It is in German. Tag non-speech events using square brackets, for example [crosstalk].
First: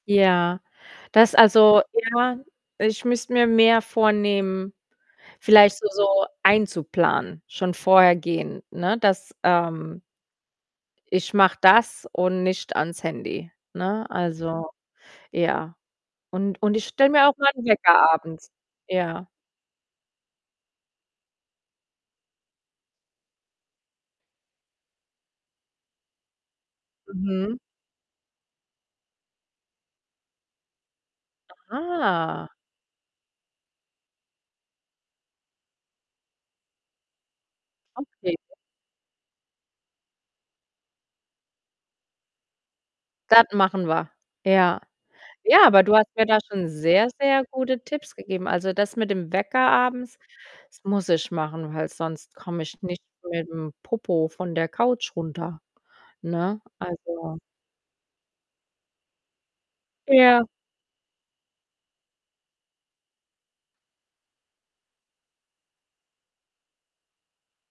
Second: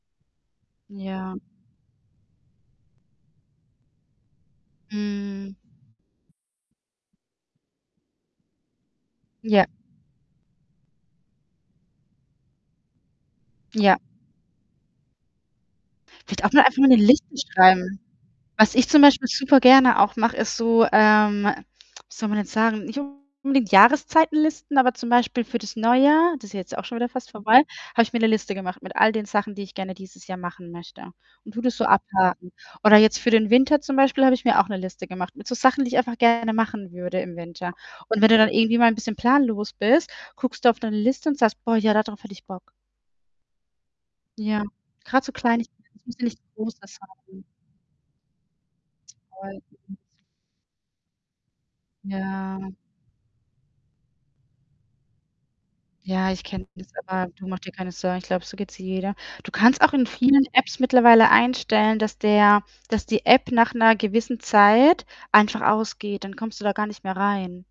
Ja. Ja. Das also, ja, ich müsste mir mehr vornehmen. Mhm. Vielleicht so so einzuplanen. Schon vorher gehen, ne, dass, Ja. ähm ich mache das und nicht ans Handy, Ja. ne? Also, ja. Vielleicht auch Und nur und einfach mal ich 'ne stelle mir auch Liste meinen schreiben. Wecker abends. Was ich, zum Ja. Beispiel, super gerne auch mache, ist so ähm, wie soll man denn sagen? Nicht unbedingt Jahreszeitenlisten, aber, zum Beispiel, für das Neujahr das ist jetzt auch schon wieder fast Mhm. vorbei, habe ich mir 'ne Liste gemacht, mit all den Sachen, die ich gerne dieses Jahr machen möchte und tue das so abhaken. Aha. Oder jetzt für den Winter, zum Beispiel, habe ich mir auch 'ne Liste gemacht, mit so Sachen, die ich einfach gerne machen würde im Winter. Und wenn Okay. du dann irgendwie mal 'n bisschen planlos bist, guckst du auf deine Liste und sagst: „Boah, ja, da drauf hätte ich Bock.“ Das machen wir. Ja. Ja. Grad so Ja, Kleinigkeiten. aber du Es hast muss ja mir da nichts schon großes sehr, sehr haben. gute Tipps gegeben. Also, das mit dem Wecker [unintelligible] abends, das muss ich machen, weil sonst komme Ja. ich nicht mit 'm Popo von der Couch runter. Ja, ich Ne? kenne das, aber, Also du mach dir keine Sorgen. Ich glaube, so geht's jeder. Du kannst auch in Ja. vielen Apps mittlerweile einstellen, dass der dass die App nach 'ner gewissen Zeit einfach ausgeht. Dann kommst du da gar nicht mehr rein.